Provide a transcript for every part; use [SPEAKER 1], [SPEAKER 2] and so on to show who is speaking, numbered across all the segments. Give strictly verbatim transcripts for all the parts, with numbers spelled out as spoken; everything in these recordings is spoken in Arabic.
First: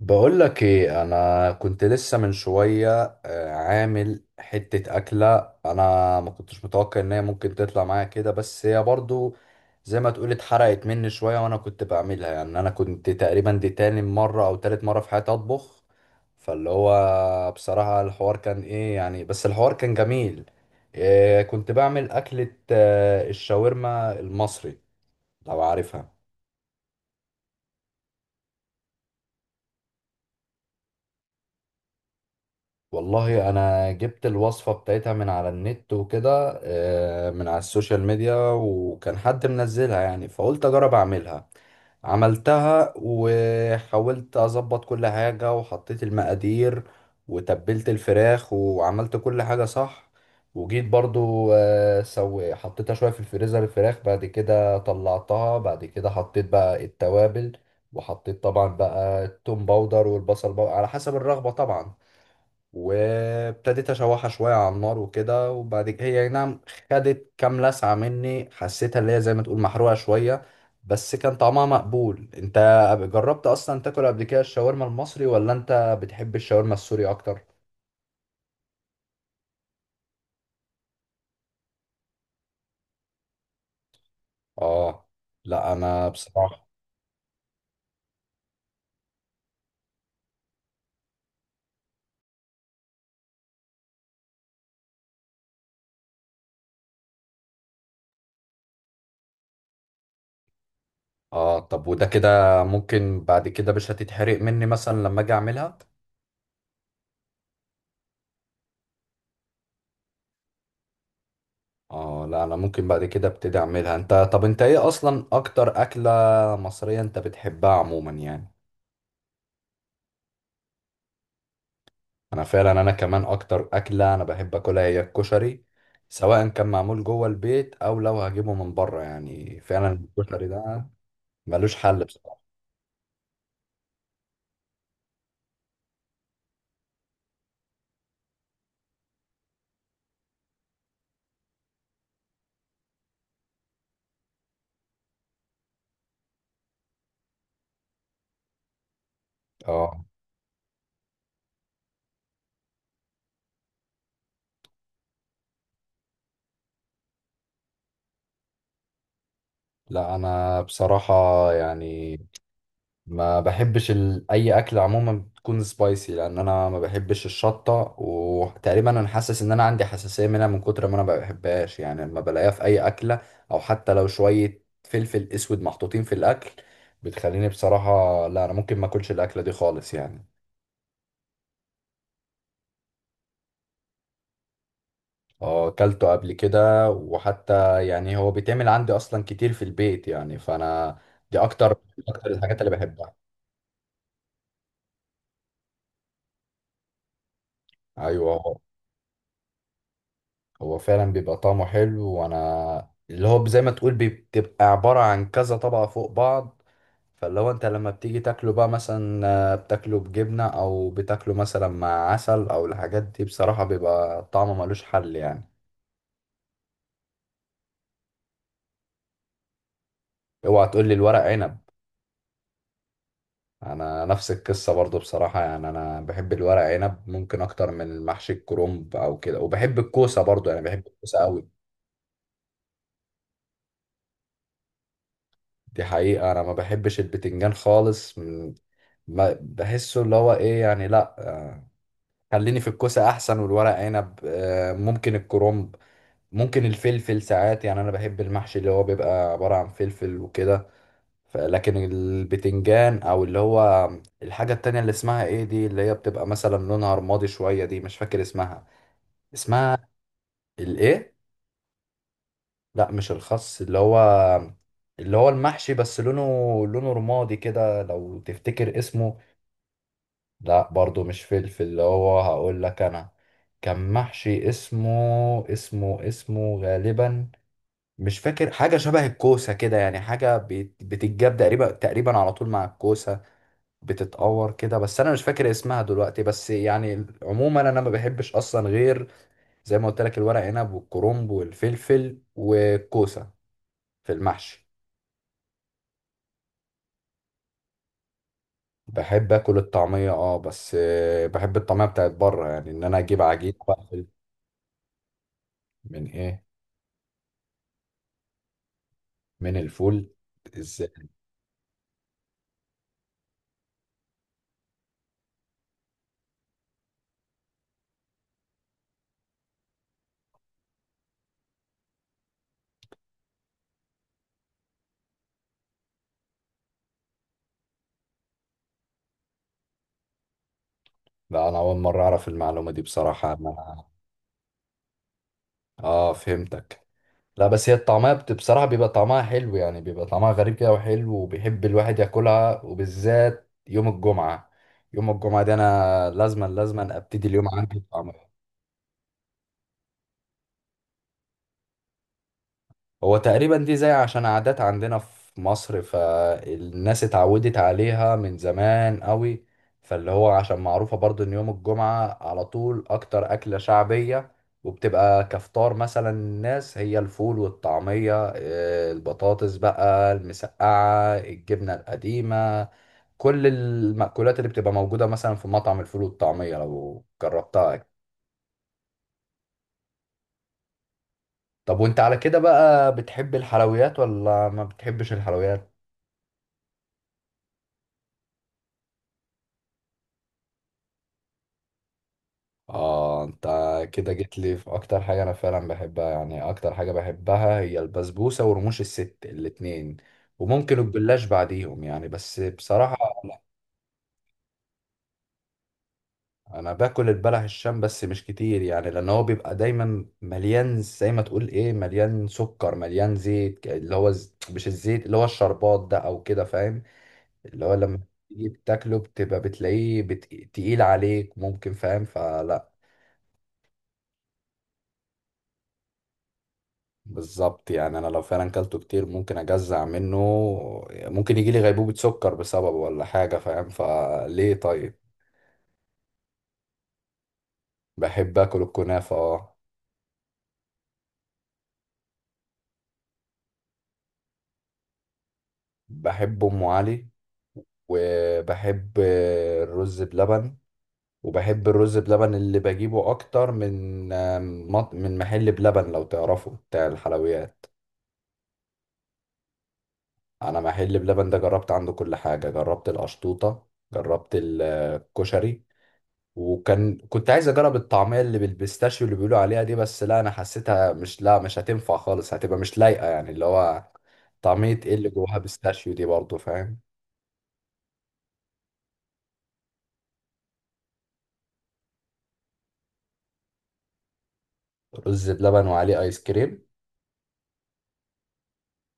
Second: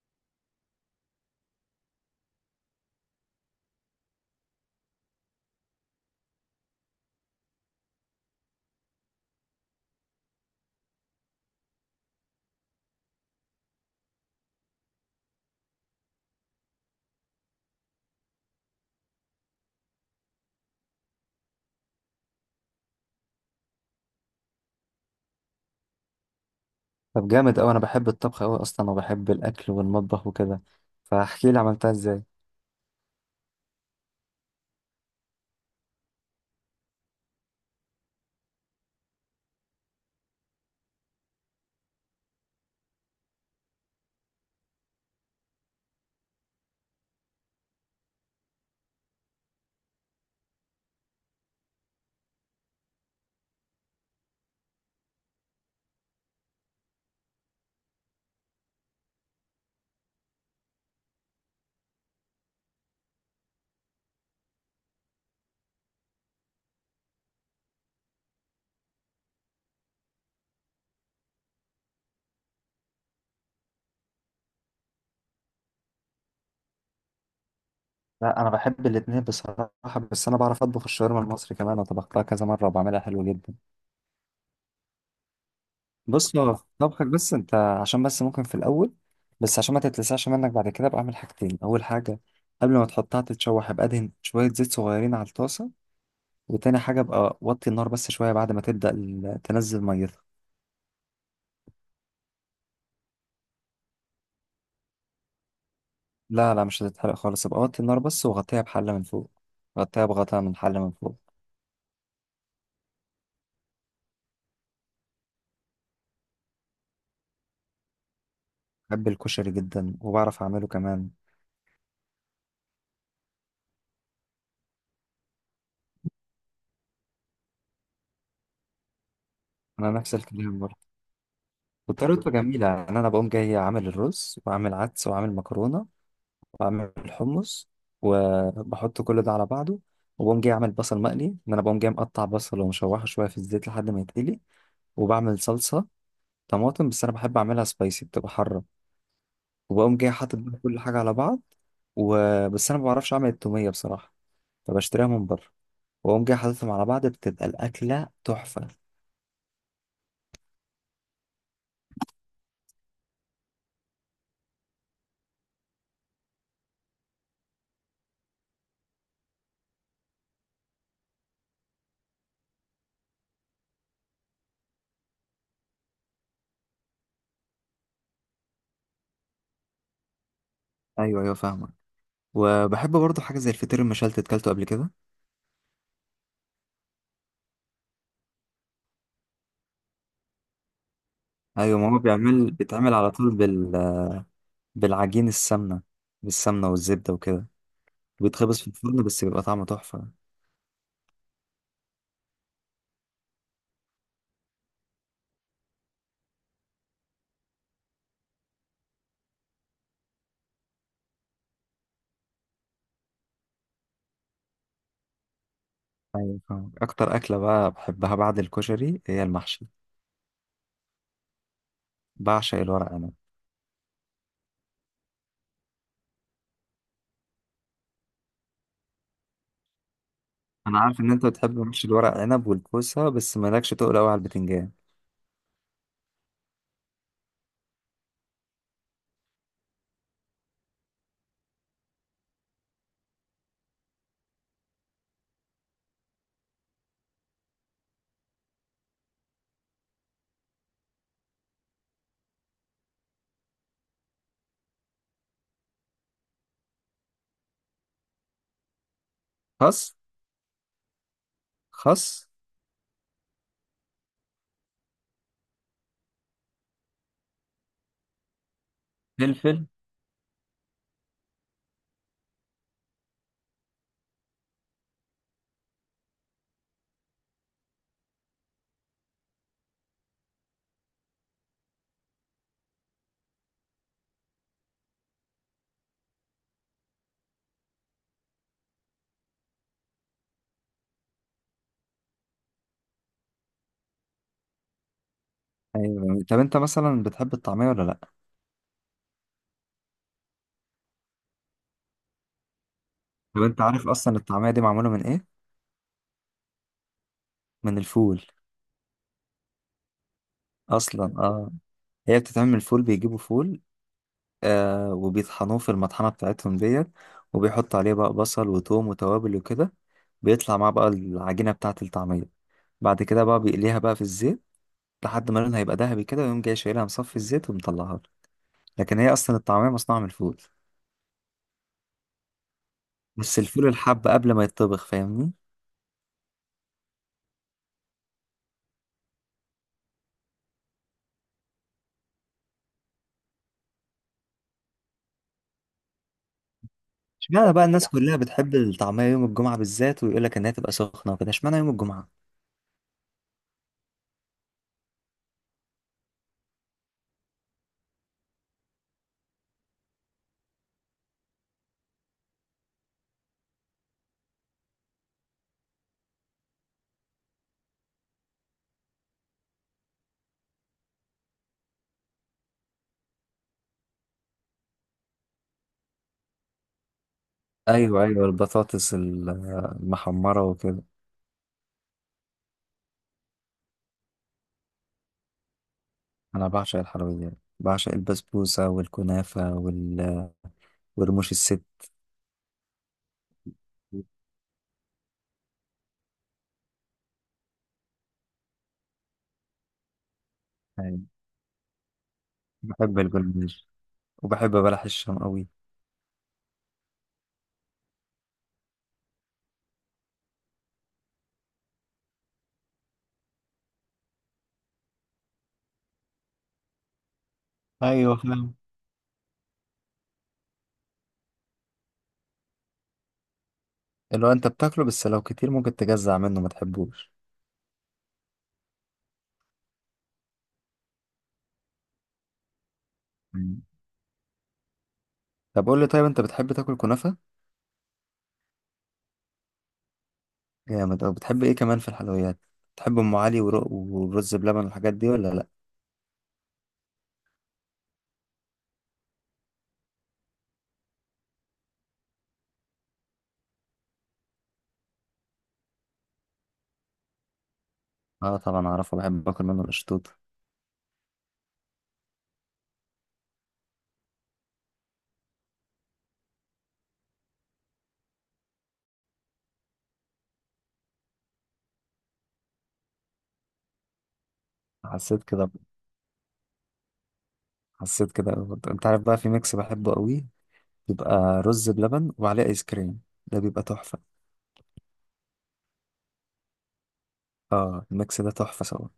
[SPEAKER 1] بقول لك ايه، انا كنت لسه من شويه آه، عامل حته اكله. انا ما كنتش متوقع ان هي ممكن تطلع معايا كده، بس هي برضو زي ما تقول اتحرقت مني شويه وانا كنت بعملها. يعني انا كنت تقريبا دي تاني مره او تالت مره في حياتي اطبخ، فاللي هو بصراحه الحوار كان ايه يعني، بس الحوار كان جميل. إيه، كنت بعمل اكله آه، الشاورما المصري، لو عارفها.
[SPEAKER 2] طب جامد أوي، أنا بحب الطبخ أوي أصلا وبحب الأكل والمطبخ وكده. فاحكي لي عملتها إزاي.
[SPEAKER 1] والله انا جبت الوصفة بتاعتها من على النت وكده، آه، من على السوشيال ميديا، وكان حد منزلها يعني، فقلت اجرب اعملها. عملتها وحاولت اظبط كل حاجة وحطيت المقادير وتبلت الفراخ وعملت كل حاجة صح، وجيت برضو آه، سو حطيتها شوية في الفريزر الفراخ، بعد كده طلعتها، بعد كده حطيت بقى التوابل، وحطيت طبعا بقى التوم باودر والبصل باودر على حسب الرغبة طبعا، وابتديت اشوحها شويه على النار وكده، وبعد كده هي أي نعم خدت كام لسعه مني، حسيتها اللي هي زي ما تقول محروقه شويه، بس كان طعمها مقبول. انت جربت اصلا تاكل قبل كده الشاورما المصري، ولا انت بتحب الشاورما السوري اكتر؟
[SPEAKER 2] لا، أنا بحب الاتنين بصراحة. بس أنا بعرف أطبخ الشاورما المصري كمان، أنا طبختها كذا مرة وبعملها حلو جدا.
[SPEAKER 1] اه. لا انا
[SPEAKER 2] بص، هو في
[SPEAKER 1] بصراحه.
[SPEAKER 2] طبخك بس أنت، عشان بس ممكن في الأول، بس عشان ما تتلسعش منك بعد كده، بعمل حاجتين. أول حاجة، قبل ما تحطها تتشوح، أبقى أدهن شوية زيت صغيرين على الطاسة. وتاني حاجة، أبقى وطي النار بس شوية بعد ما تبدأ ال- تنزل ميتها.
[SPEAKER 1] اه، طب وده كده ممكن بعد كده مش هتتحرق مني مثلا لما اجي اعملها؟
[SPEAKER 2] لا، لا، مش هتتحرق خالص. أبقى وطي النار بس وغطيها بحلة من فوق. غطيها بغطاء من حلة من فوق.
[SPEAKER 1] اه، لا انا ممكن بعد كده ابتدي اعملها. انت طب انت ايه اصلا اكتر اكله مصريه انت بتحبها عموما يعني؟
[SPEAKER 2] بحب الكشري جدا وبعرف اعمله كمان.
[SPEAKER 1] انا فعلا انا كمان اكتر اكله انا بحب اكلها هي الكشري، سواء كان معمول جوه البيت او لو هجيبه من بره، يعني
[SPEAKER 2] انا
[SPEAKER 1] فعلا
[SPEAKER 2] نفس
[SPEAKER 1] الكشري
[SPEAKER 2] الكلام
[SPEAKER 1] ده
[SPEAKER 2] برضه.
[SPEAKER 1] ملوش حل
[SPEAKER 2] وطريقته
[SPEAKER 1] بصراحه.
[SPEAKER 2] جميله، يعني انا بقوم جاي عامل الرز واعمل عدس واعمل مكرونه واعمل الحمص، وبحط كل ده على بعضه. وبقوم جاي اعمل بصل مقلي، ان انا بقوم جاي مقطع بصل ومشوحه شويه في الزيت لحد ما يتقلي. وبعمل صلصه طماطم، بس انا بحب اعملها سبايسي، بتبقى حاره. وبقوم
[SPEAKER 1] اه.
[SPEAKER 2] جاي حاطط بقى كل حاجه على بعض. وبس انا ما بعرفش اعمل التوميه بصراحه، فبشتريها من بره. واقوم جاي حاططهم على بعض، بتبقى الاكله تحفه.
[SPEAKER 1] لا انا بصراحه يعني ما بحبش ال... اي اكل عموما بتكون سبايسي، لان انا ما بحبش الشطه، وتقريبا انا حاسس ان انا عندي حساسيه منها من كتر ما انا ما بحبهاش، يعني لما بلاقيها في اي اكله او حتى لو شويه فلفل اسود محطوطين في الاكل بتخليني بصراحه، لا انا ممكن ما اكلش الاكله دي خالص يعني.
[SPEAKER 2] ايوه، ايوه، فاهمك. وبحب برضه حاجة زي الفطير المشلتت، كلته قبل كده؟
[SPEAKER 1] اه، اكلته قبل كده، وحتى يعني هو بيتعمل عندي اصلا كتير في البيت يعني، فانا دي اكتر
[SPEAKER 2] أيوة، ماما
[SPEAKER 1] اكتر
[SPEAKER 2] بيعمل
[SPEAKER 1] الحاجات اللي
[SPEAKER 2] بيتعمل على
[SPEAKER 1] بحبها.
[SPEAKER 2] طول بال... بالعجين، السمنة، بالسمنة والزبدة وكده.
[SPEAKER 1] ايوه.
[SPEAKER 2] بيتخبز في الفرن بس بيبقى طعمه تحفة.
[SPEAKER 1] هو فعلا بيبقى طعمه حلو، وانا اللي هو زي ما تقول بتبقى عبارة عن كذا طبقة فوق بعض، فاللي هو انت لما بتيجي تاكله بقى مثلا آه، بتاكله بجبنة او بتاكله مثلا مع عسل او الحاجات دي، بصراحة بيبقى طعمه ملوش حل يعني.
[SPEAKER 2] أيوة فاهم. أكتر أكلة بقى بحبها بعد الكشري هي المحشي.
[SPEAKER 1] اوعى تقول لي الورق عنب.
[SPEAKER 2] بعشق الورق عنب.
[SPEAKER 1] انا نفس القصة برضو بصراحة، يعني انا بحب الورق عنب ممكن اكتر من محشي الكرنب او كده، وبحب الكوسة برضو، يعني
[SPEAKER 2] أنا
[SPEAKER 1] بحب
[SPEAKER 2] عارف إن
[SPEAKER 1] الكوسة
[SPEAKER 2] أنت
[SPEAKER 1] قوي.
[SPEAKER 2] بتحب محشي الورق عنب والكوسة، بس مالكش تقول أوي على البتنجان.
[SPEAKER 1] دي حقيقة، انا ما بحبش البتنجان خالص. م- ب- بحسه اللي هو ايه يعني، لا آه، خليني في الكوسة احسن، والورق عنب آه، ممكن الكرنب، ممكن الفلفل ساعات، يعني انا بحب المحشي اللي هو بيبقى عبارة عن فلفل وكده. ف- لكن البتنجان او اللي هو الحاجة التانية اللي اسمها ايه دي، اللي هي بتبقى مثلا لونها رمادي شوية، دي مش فاكر اسمها. اسمها.
[SPEAKER 2] خس.
[SPEAKER 1] الايه؟
[SPEAKER 2] خس.
[SPEAKER 1] لا مش الخس، اللي هو اللي هو المحشي بس لونه، لونه رمادي كده، لو تفتكر اسمه.
[SPEAKER 2] فلفل.
[SPEAKER 1] لا برضو مش فلفل، اللي هو هقول لك انا كان محشي اسمه، اسمه اسمه غالبا مش فاكر. حاجة شبه الكوسة كده يعني، حاجة بت- بتتجاب تقريبا تقريبا على طول مع الكوسة، بتتقور كده، بس انا مش فاكر اسمها دلوقتي. بس يعني عموما انا ما بحبش اصلا غير زي ما قلت لك الورق عنب والكرنب والفلفل والكوسة في المحشي.
[SPEAKER 2] أيوة، طب أنت مثلا بتحب الطعمية ولا لأ؟
[SPEAKER 1] بحب اكل الطعمية اه، بس آه، بحب الطعمية بتاعت بره، يعني ان انا اجيب
[SPEAKER 2] طب
[SPEAKER 1] عجينة
[SPEAKER 2] أنت
[SPEAKER 1] بقى.
[SPEAKER 2] عارف أصلا الطعمية دي معمولة من إيه؟
[SPEAKER 1] من ايه؟
[SPEAKER 2] من الفول.
[SPEAKER 1] من الفول؟ ازاي؟
[SPEAKER 2] أصلا آه، هي بتتعمل فول، بيجيبوا فول آه، وبيطحنوه في المطحنة بتاعتهم ديت، وبيحطوا عليه بقى بصل وتوم وتوابل وكده، بيطلع معاه بقى العجينة بتاعة الطعمية. بعد كده بقى بيقليها بقى في الزيت لحد ما لونها يبقى ذهبي كده، ويقوم جاي شايلها مصفي الزيت ومطلعها له. لكن هي أصلا الطعمية مصنوعة من الفول،
[SPEAKER 1] لا انا اول مره اعرف المعلومه دي بصراحه
[SPEAKER 2] بس الفول
[SPEAKER 1] انا.
[SPEAKER 2] الحب قبل ما يتطبخ، فاهمني؟
[SPEAKER 1] اه، فهمتك. لا بس هي الطعميه بت- بصراحه بيبقى طعمها حلو، يعني بيبقى طعمها غريب كده وحلو، وبيحب الواحد ياكلها وبالذات يوم الجمعه. يوم الجمعه دي انا لازما لازما ابتدي اليوم
[SPEAKER 2] اشمعنى بقى
[SPEAKER 1] عندي
[SPEAKER 2] الناس
[SPEAKER 1] طعم.
[SPEAKER 2] كلها بتحب الطعمية يوم الجمعة بالذات، ويقول لك إنها تبقى سخنة وكده؟ اشمعنى يوم الجمعة؟
[SPEAKER 1] هو تقريبا دي زي عشان عادات عندنا في مصر، فالناس اتعودت عليها من زمان قوي، فاللي هو عشان معروفة برضو ان يوم الجمعة على طول اكتر اكلة شعبية، وبتبقى كفطار مثلا الناس هي الفول والطعمية آه، البطاطس بقى، المسقعة، الجبنة القديمة، كل المأكولات اللي بتبقى موجودة مثلا في مطعم الفول والطعمية لو جربتها.
[SPEAKER 2] أيوه، أيوه، البطاطس ال- المحمرة وكده.
[SPEAKER 1] طب وانت على كده بقى بتحب الحلويات ولا ما بتحبش الحلويات؟
[SPEAKER 2] انا بعشق الحلويات. بعشق البسبوسه والكنافه وال... ورموش الست.
[SPEAKER 1] اه انت كده جيت لي في اكتر حاجه انا فعلا بحبها، يعني اكتر حاجه بحبها هي البسبوسه ورموش الست الاتنين، وممكن
[SPEAKER 2] يعني
[SPEAKER 1] الجلاش بعديهم يعني، بس بصراحه.
[SPEAKER 2] بحب
[SPEAKER 1] لا
[SPEAKER 2] الجلاش. وبحب بلح الشام قوي.
[SPEAKER 1] انا باكل البلح الشام بس مش كتير، يعني لان هو بيبقى دايما مليان زي ما تقول ايه، مليان سكر مليان زيت، اللي هو ز... مش الزيت، اللي هو الشربات ده او كده، فاهم؟ اللي هو لما
[SPEAKER 2] ايوه
[SPEAKER 1] تيجي
[SPEAKER 2] فاهم،
[SPEAKER 1] تاكله بتبقى بتلاقيه بت... تقيل عليك ممكن، فاهم؟ فلا.
[SPEAKER 2] اللي هو انت بتاكله بس لو كتير ممكن تجزع منه، ما تحبوش.
[SPEAKER 1] بالظبط يعني، انا لو فعلا كلته كتير ممكن اجزع منه، ممكن يجي لي غيبوبة سكر بسببه ولا حاجة،
[SPEAKER 2] مم.
[SPEAKER 1] فاهم؟ فليه طيب.
[SPEAKER 2] طب قول لي، طيب انت بتحب تاكل كنافه؟
[SPEAKER 1] بحب اكل الكنافة اه.
[SPEAKER 2] جامد. او بتحب ايه كمان في الحلويات؟ بتحب ام علي، ورق ورز بلبن، والحاجات دي ولا لا؟
[SPEAKER 1] بحب ام علي، وبحب الرز بلبن، وبحب الرز بلبن اللي بجيبه اكتر من مط- من محل بلبن لو تعرفه، بتاع الحلويات.
[SPEAKER 2] اه طبعا اعرفه، بحب اكل منه القشطوط.
[SPEAKER 1] انا محل بلبن ده جربت عنده كل حاجة، جربت القشطوطة، جربت الكشري، وكان كنت عايز اجرب الطعميه اللي بالبيستاشيو اللي بيقولوا عليها دي، بس لا انا حسيتها مش، لا مش هتنفع خالص، هتبقى مش لايقه يعني، اللي هو طعميه ايه اللي
[SPEAKER 2] حسيت
[SPEAKER 1] جواها
[SPEAKER 2] كده.
[SPEAKER 1] بيستاشيو دي برضو، فاهم؟
[SPEAKER 2] حسيت كده برضه. انت عارف بقى، في ميكس بحبه قوي. بيبقى رز بلبن وعليه ايس كريم. ده بيبقى تحفه.
[SPEAKER 1] رز بلبن وعليه ايس كريم؟
[SPEAKER 2] اه، الميكس ده تحفة سوا.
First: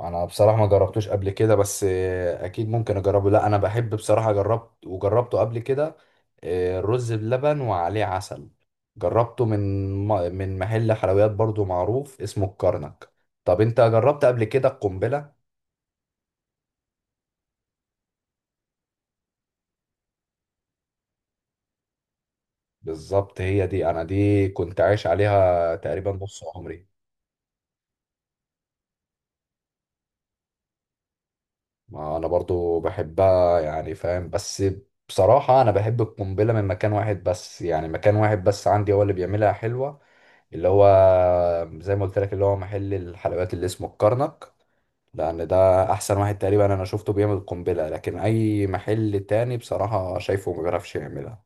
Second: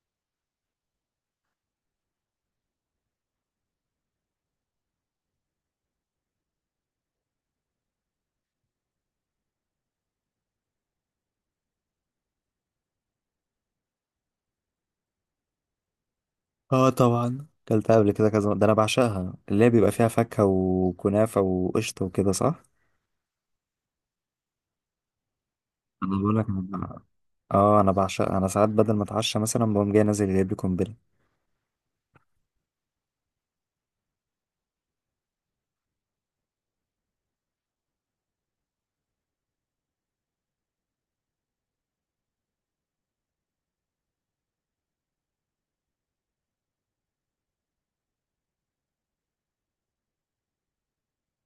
[SPEAKER 1] انا بصراحه ما جربتوش قبل كده، بس آه، اكيد ممكن اجربه. لا انا بحب بصراحه، جربت وجربته قبل كده، آه، الرز بلبن وعليه عسل، جربته من م- من محل حلويات برضو معروف اسمه الكرنك. طب انت جربت قبل كده القنبله؟
[SPEAKER 2] اه طبعا كلتها قبل كده كذا مرة. ده انا بعشقها، اللي هي بيبقى فيها فاكهة وكنافة وقشطة وكده، صح؟
[SPEAKER 1] بالظبط هي دي، انا دي كنت عايش عليها تقريبا
[SPEAKER 2] انا بقول
[SPEAKER 1] نص
[SPEAKER 2] لك، أنا
[SPEAKER 1] عمري.
[SPEAKER 2] بع- اه انا بعشقها. انا ساعات بدل ما اتعشى مثلا بقوم جاي نازل جايب لي قنبلة.
[SPEAKER 1] ما انا برضو بحبها يعني، فاهم؟ بس بصراحة انا بحب القنبلة من مكان واحد بس، يعني مكان واحد بس عندي هو اللي بيعملها حلوة، اللي هو زي ما قلت لك اللي هو محل الحلويات اللي اسمه الكرنك، لان ده احسن واحد تقريبا انا شفته بيعمل قنبلة، لكن اي محل تاني بصراحة شايفه ما بيعرفش يعملها.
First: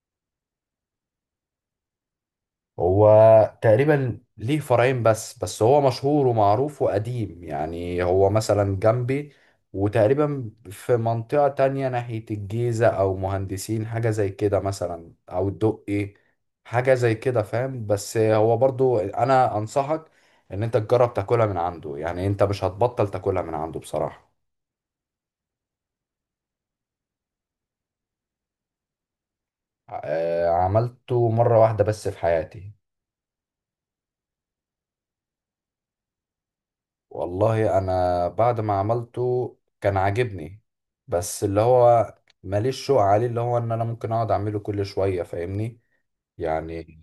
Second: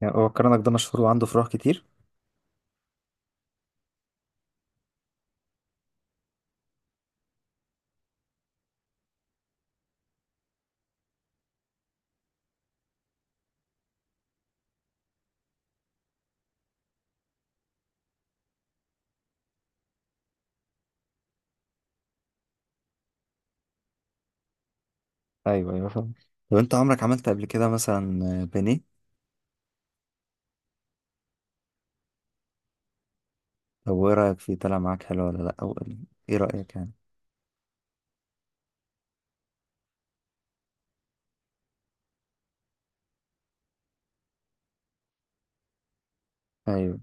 [SPEAKER 2] يعني هو الكرنك ده مشهور وعنده فروع كتير؟
[SPEAKER 1] هو تقريبا ليه فرعين بس بس هو مشهور ومعروف وقديم، يعني هو مثلا جنبي، وتقريبا في منطقة تانية ناحية الجيزة أو مهندسين حاجة زي كده مثلا، أو الدقي حاجة زي كده، فاهم؟ بس هو برضو أنا أنصحك إن أنت تجرب تاكلها من عنده، يعني أنت مش هتبطل تاكلها من عنده بصراحة.
[SPEAKER 2] ايوه، ايوه، فاهم. طب انت عمرك عملت قبل كده مثلا بانيه؟
[SPEAKER 1] آه، عملته مرة واحدة بس في حياتي.
[SPEAKER 2] طب وايه رأيك فيه؟ طلع معاك حلو ولا لا؟ او ايه رأيك يعني؟
[SPEAKER 1] والله انا بعد ما عملته كان عاجبني، بس اللي هو ماليش شوق عليه، اللي هو ان انا ممكن اقعد اعمله كل شوية، فاهمني
[SPEAKER 2] ايوه،
[SPEAKER 1] يعني.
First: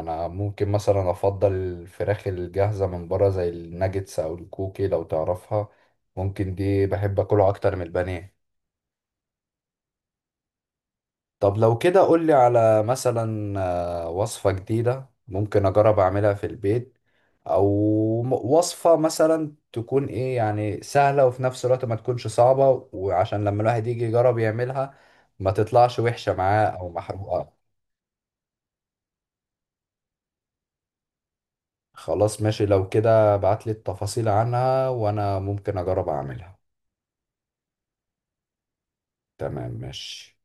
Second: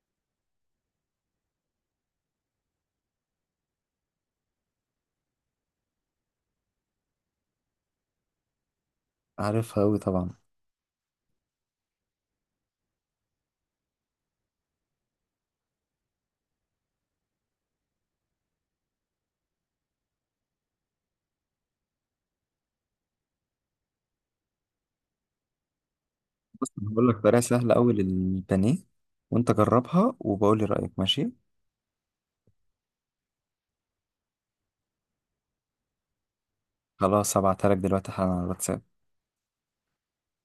[SPEAKER 1] انا ممكن مثلا افضل الفراخ الجاهزة من بره زي الناجتس او الكوكي لو تعرفها، ممكن دي بحب اكله اكتر من البانيه.
[SPEAKER 2] عارفها اوي طبعا.
[SPEAKER 1] طب لو كده قولي على مثلا آه، وصفة جديدة ممكن أجرب أعملها في البيت، أو م- وصفة مثلا تكون إيه، يعني سهلة وفي نفس الوقت ما تكونش صعبة، وعشان لما الواحد يجي يجرب يعملها ما تطلعش وحشة معاه
[SPEAKER 2] بص،
[SPEAKER 1] أو
[SPEAKER 2] أنا هقول لك طريقة
[SPEAKER 1] محروقة.
[SPEAKER 2] سهلة اوي للبانيه، وانت جربها وبقول لي رأيك، ماشي؟
[SPEAKER 1] خلاص ماشي، لو كده ابعتلي التفاصيل عنها وأنا ممكن أجرب أعملها.
[SPEAKER 2] خلاص، هبعتها لك دلوقتي حالا على الواتساب.
[SPEAKER 1] تمام ماشي.